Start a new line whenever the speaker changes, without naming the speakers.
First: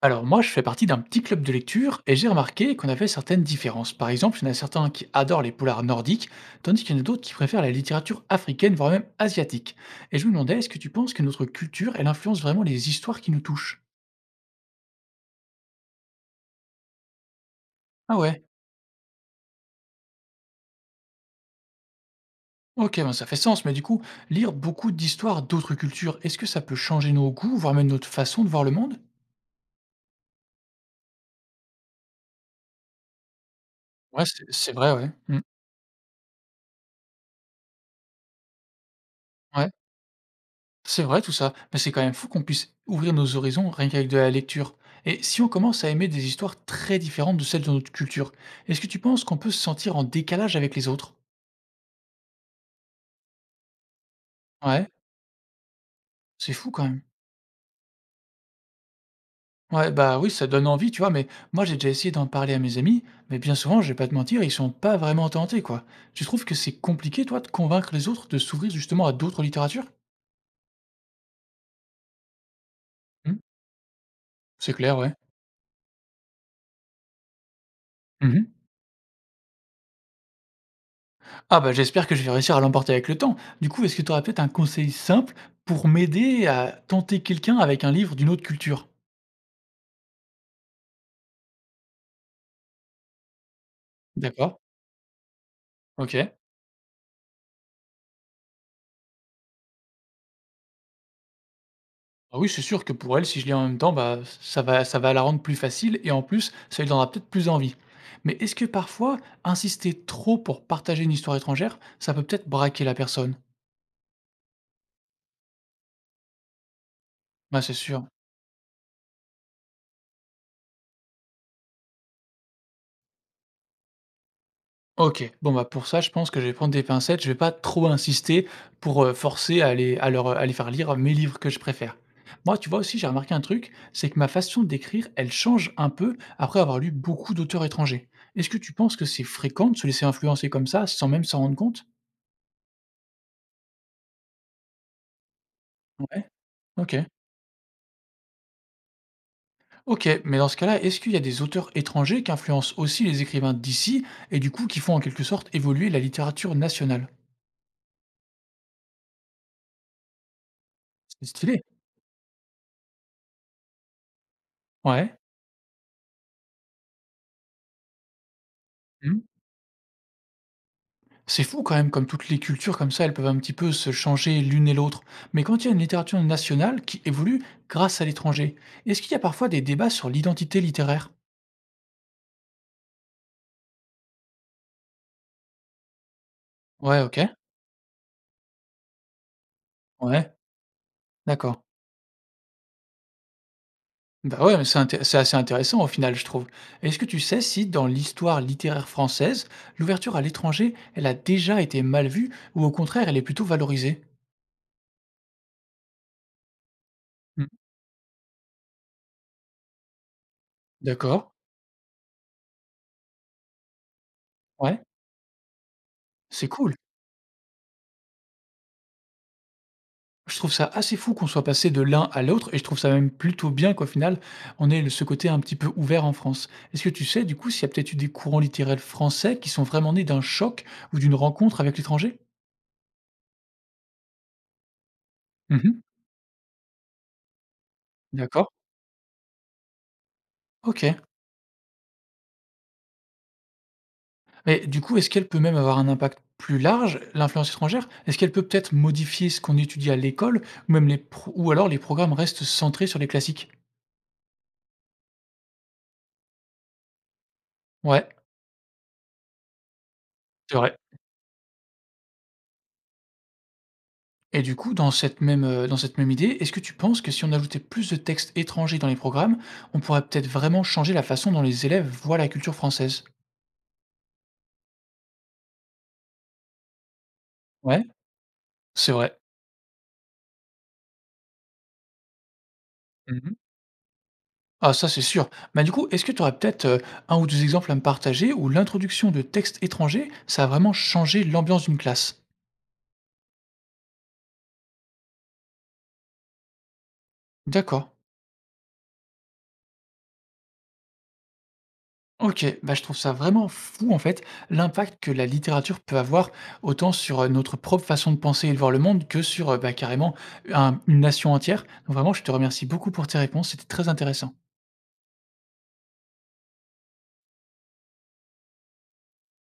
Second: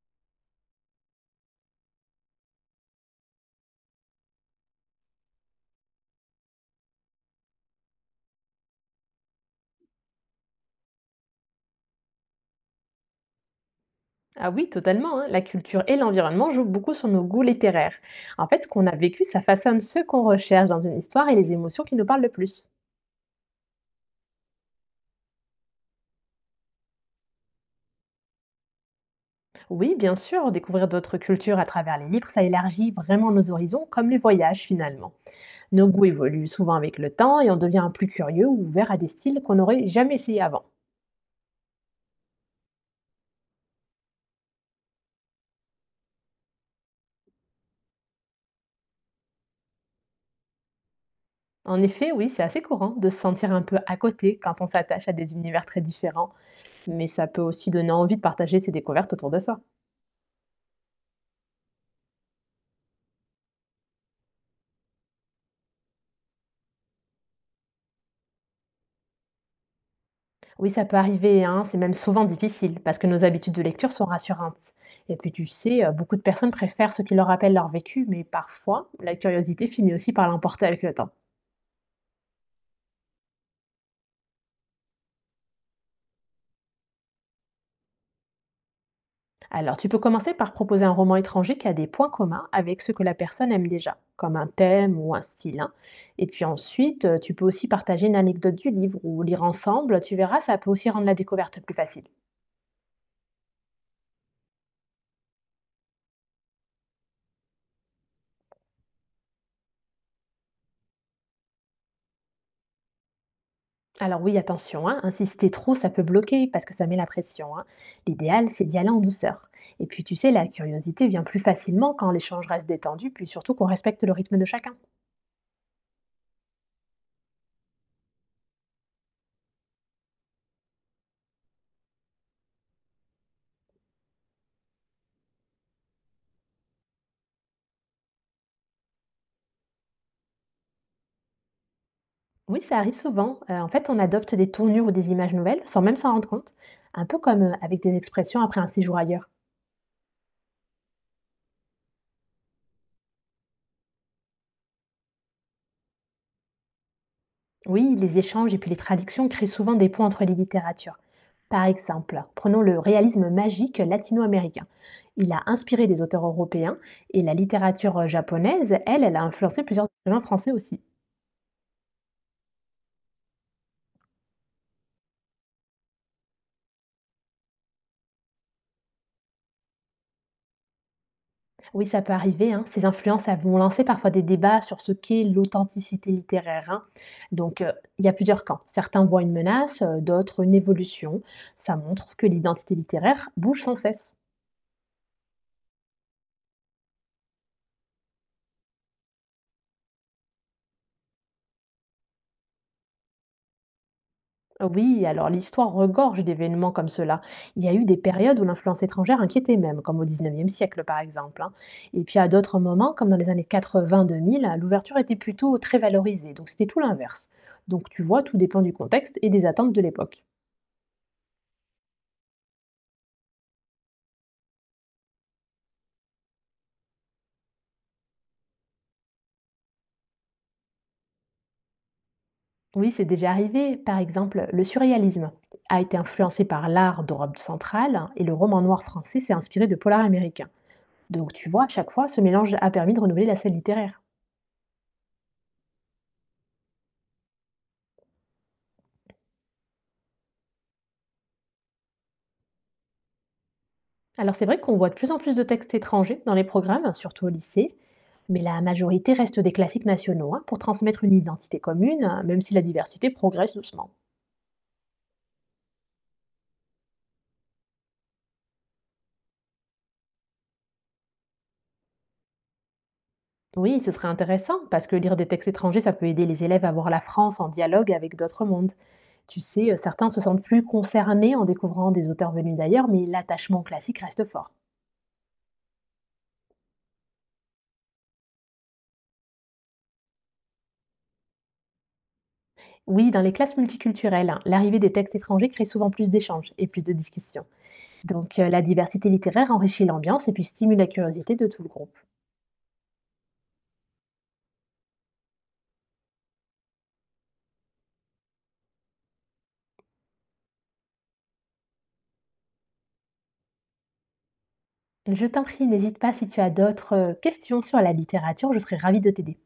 Alors moi, je fais partie d'un petit club de lecture et j'ai remarqué qu'on avait certaines différences. Par exemple, il y en a certains qui adorent les polars nordiques, tandis qu'il y en a d'autres qui préfèrent la littérature africaine, voire même asiatique. Et je me demandais, est-ce que tu penses que notre culture, elle influence vraiment les histoires qui nous touchent?
Ah oui, totalement. Hein. La culture et l'environnement jouent beaucoup sur nos goûts littéraires.
Ah ouais,
Ce qu'on a vécu, ça façonne ce qu'on recherche dans une histoire et les émotions qui nous parlent le plus.
ok, ben ça fait sens, mais du coup, lire beaucoup d'histoires d'autres cultures, est-ce que ça peut changer nos goûts, voire même notre façon de voir le monde?
Oui, bien sûr, découvrir d'autres cultures à travers les livres, ça élargit vraiment nos horizons, comme les
Ouais, c'est
voyages
c'est vrai, ouais.
finalement.
Mm.
Nos goûts évoluent souvent avec le temps et on devient plus curieux ou ouvert à des styles qu'on
Ouais.
n'aurait jamais essayé avant.
C'est vrai tout ça, mais c'est quand même fou qu'on puisse ouvrir nos horizons rien qu'avec de la lecture. Et si on commence à aimer des histoires très différentes de celles de notre culture, est-ce que tu penses qu'on peut se sentir en décalage avec les autres?
En effet, oui, c'est assez courant de se sentir un peu à côté quand on
Ouais,
s'attache à des univers très différents,
c'est fou quand même.
mais ça peut aussi donner envie de partager ses découvertes autour de soi.
Ouais, bah oui, ça donne envie, tu vois, mais moi j'ai déjà essayé d'en parler à mes amis, mais bien souvent, je vais pas te mentir, ils sont pas vraiment tentés, quoi. Tu trouves que c'est compliqué, toi, de convaincre les autres de s'ouvrir justement à d'autres littératures?
Oui, ça peut arriver, hein, c'est même souvent difficile parce que nos
Hmm,
habitudes de lecture sont rassurantes.
c'est clair, ouais.
Et puis tu sais, beaucoup de personnes préfèrent ce qui leur rappelle leur vécu, mais
Mhm.
parfois, la curiosité finit aussi par l'emporter avec le temps.
Ah bah, j'espère que je vais réussir à l'emporter avec le temps. Du coup, est-ce que tu aurais peut-être un conseil simple pour m'aider à tenter quelqu'un avec un livre d'une autre culture?
Alors, tu peux commencer par proposer un roman étranger qui a des points communs avec ce que la personne aime déjà, comme un
D'accord,
thème ou un style. Hein. Et
OK.
puis ensuite, tu peux aussi partager une anecdote du livre ou lire ensemble, tu verras, ça peut aussi rendre la découverte plus facile.
Ah oui, c'est sûr que pour elle, si je lis en même temps, bah, ça va la rendre plus facile et en plus, ça lui donnera peut-être plus envie. Mais est-ce que parfois, insister trop pour partager une histoire étrangère, ça peut peut-être braquer la personne?
Alors oui, attention, hein, insister trop, ça peut bloquer parce que ça met la pression.
Ouais,
Hein.
c'est sûr.
L'idéal, c'est d'y aller en douceur. Et puis tu sais, la curiosité vient plus facilement quand l'échange reste détendu, puis surtout qu'on respecte le rythme de chacun.
OK. Bon, bah, pour ça, je pense que je vais prendre des pincettes. Je vais pas trop insister pour, forcer à les à leur, à les faire lire mes livres que je préfère. Moi, tu vois aussi, j'ai remarqué un truc, c'est que ma façon d'écrire, elle change un peu après avoir lu beaucoup d'auteurs étrangers. Est-ce que tu penses que c'est fréquent de se laisser influencer comme ça, sans même s'en rendre compte?
Oui, ça arrive souvent. En fait, on adopte des tournures ou des images nouvelles sans même s'en
Ouais,
rendre compte,
OK.
un peu comme avec des expressions après un séjour ailleurs.
OK, mais dans ce cas-là, est-ce qu'il y a des auteurs étrangers qui influencent aussi les écrivains d'ici et du coup qui font en quelque sorte évoluer la littérature nationale?
Oui, les échanges et puis les traductions créent souvent des ponts entre les littératures.
C'est stylé.
Par exemple, prenons le réalisme magique latino-américain.
Ouais.
Il a inspiré des auteurs européens et la littérature japonaise, elle, elle
Mmh.
a influencé plusieurs écrivains français aussi.
C'est fou quand même, comme toutes les cultures comme ça, elles peuvent un petit peu se changer l'une et l'autre. Mais quand il y a une littérature nationale qui évolue grâce à l'étranger, est-ce qu'il y a parfois des débats sur l'identité littéraire?
Oui, ça peut arriver, hein, ces influences elles vont lancer parfois des débats sur ce qu'est l'authenticité littéraire. Hein.
Ouais, OK.
Donc il y a plusieurs camps. Certains voient une menace,
Ouais,
d'autres une évolution.
d'accord.
Ça montre que l'identité littéraire bouge sans cesse.
Bah ouais, mais c'est assez intéressant au final, je trouve. Est-ce que tu sais si dans l'histoire littéraire française, l'ouverture à l'étranger, elle a déjà été mal vue ou au contraire, elle est plutôt valorisée?
Oui, alors l'histoire regorge d'événements comme cela.
Mmh.
Il y a eu des périodes où l'influence étrangère inquiétait même, comme au 19e siècle par
D'accord.
exemple. Hein. Et puis à d'autres moments, comme dans les années 80-2000,
Ouais,
l'ouverture était plutôt très valorisée, donc
c'est
c'était
cool.
tout l'inverse. Donc tu vois, tout dépend du contexte et des attentes de l'époque.
Je trouve ça assez fou qu'on soit passé de l'un à l'autre et je trouve ça même plutôt bien qu'au final, on ait le ce côté un petit peu ouvert en France. Est-ce que tu sais, du coup, s'il y a peut-être eu des courants littéraires français qui sont vraiment nés d'un choc ou d'une rencontre avec l'étranger?
Oui, c'est déjà arrivé. Par exemple, le surréalisme a
Mmh.
été influencé par l'art d'Europe centrale, hein, et le
D'accord.
roman noir français s'est inspiré de polar américain.
OK.
Donc tu vois, à chaque fois, ce mélange a permis de renouveler la scène littéraire.
Mais du coup, est-ce qu'elle peut même avoir un impact plus large, l'influence étrangère? Est-ce qu'elle peut peut-être modifier ce qu'on étudie à l'école ou même les pro ou alors les programmes restent centrés sur les classiques?
Alors c'est vrai qu'on voit de plus en plus de textes étrangers dans les programmes, surtout au lycée,
Ouais,
mais la majorité reste des classiques nationaux, hein,
c'est
pour
vrai.
transmettre une identité commune, hein, même si la diversité progresse doucement.
Et du coup, dans dans cette même idée, est-ce que tu penses que si on ajoutait plus de textes étrangers dans les programmes, on pourrait peut-être vraiment changer la façon dont les élèves voient la culture française?
Oui, ce serait intéressant, parce que lire des textes étrangers, ça peut aider les élèves à voir la France en
Ouais,
dialogue avec d'autres mondes.
c'est vrai.
Tu sais, certains se sentent plus concernés en découvrant des auteurs venus d'ailleurs, mais
Mmh.
l'attachement classique reste fort.
Ah ça, c'est sûr. Bah, du coup, est-ce que tu aurais peut-être 1 ou 2 exemples à me partager où l'introduction de textes étrangers, ça a vraiment changé l'ambiance d'une classe?
Oui, dans les classes multiculturelles, hein, l'arrivée des textes étrangers crée souvent plus d'échanges et plus de discussions.
D'accord.
Donc la diversité littéraire enrichit l'ambiance et puis stimule la curiosité de tout le groupe.
OK, bah, je trouve ça vraiment fou, en fait, l'impact que la littérature peut avoir autant sur, notre propre façon de penser et de voir le monde que sur, bah, carrément un une nation entière. Donc vraiment, je te remercie beaucoup pour tes réponses, c'était très intéressant.
Je t'en prie, n'hésite pas si tu as d'autres questions sur la littérature, je serais ravie de t'aider.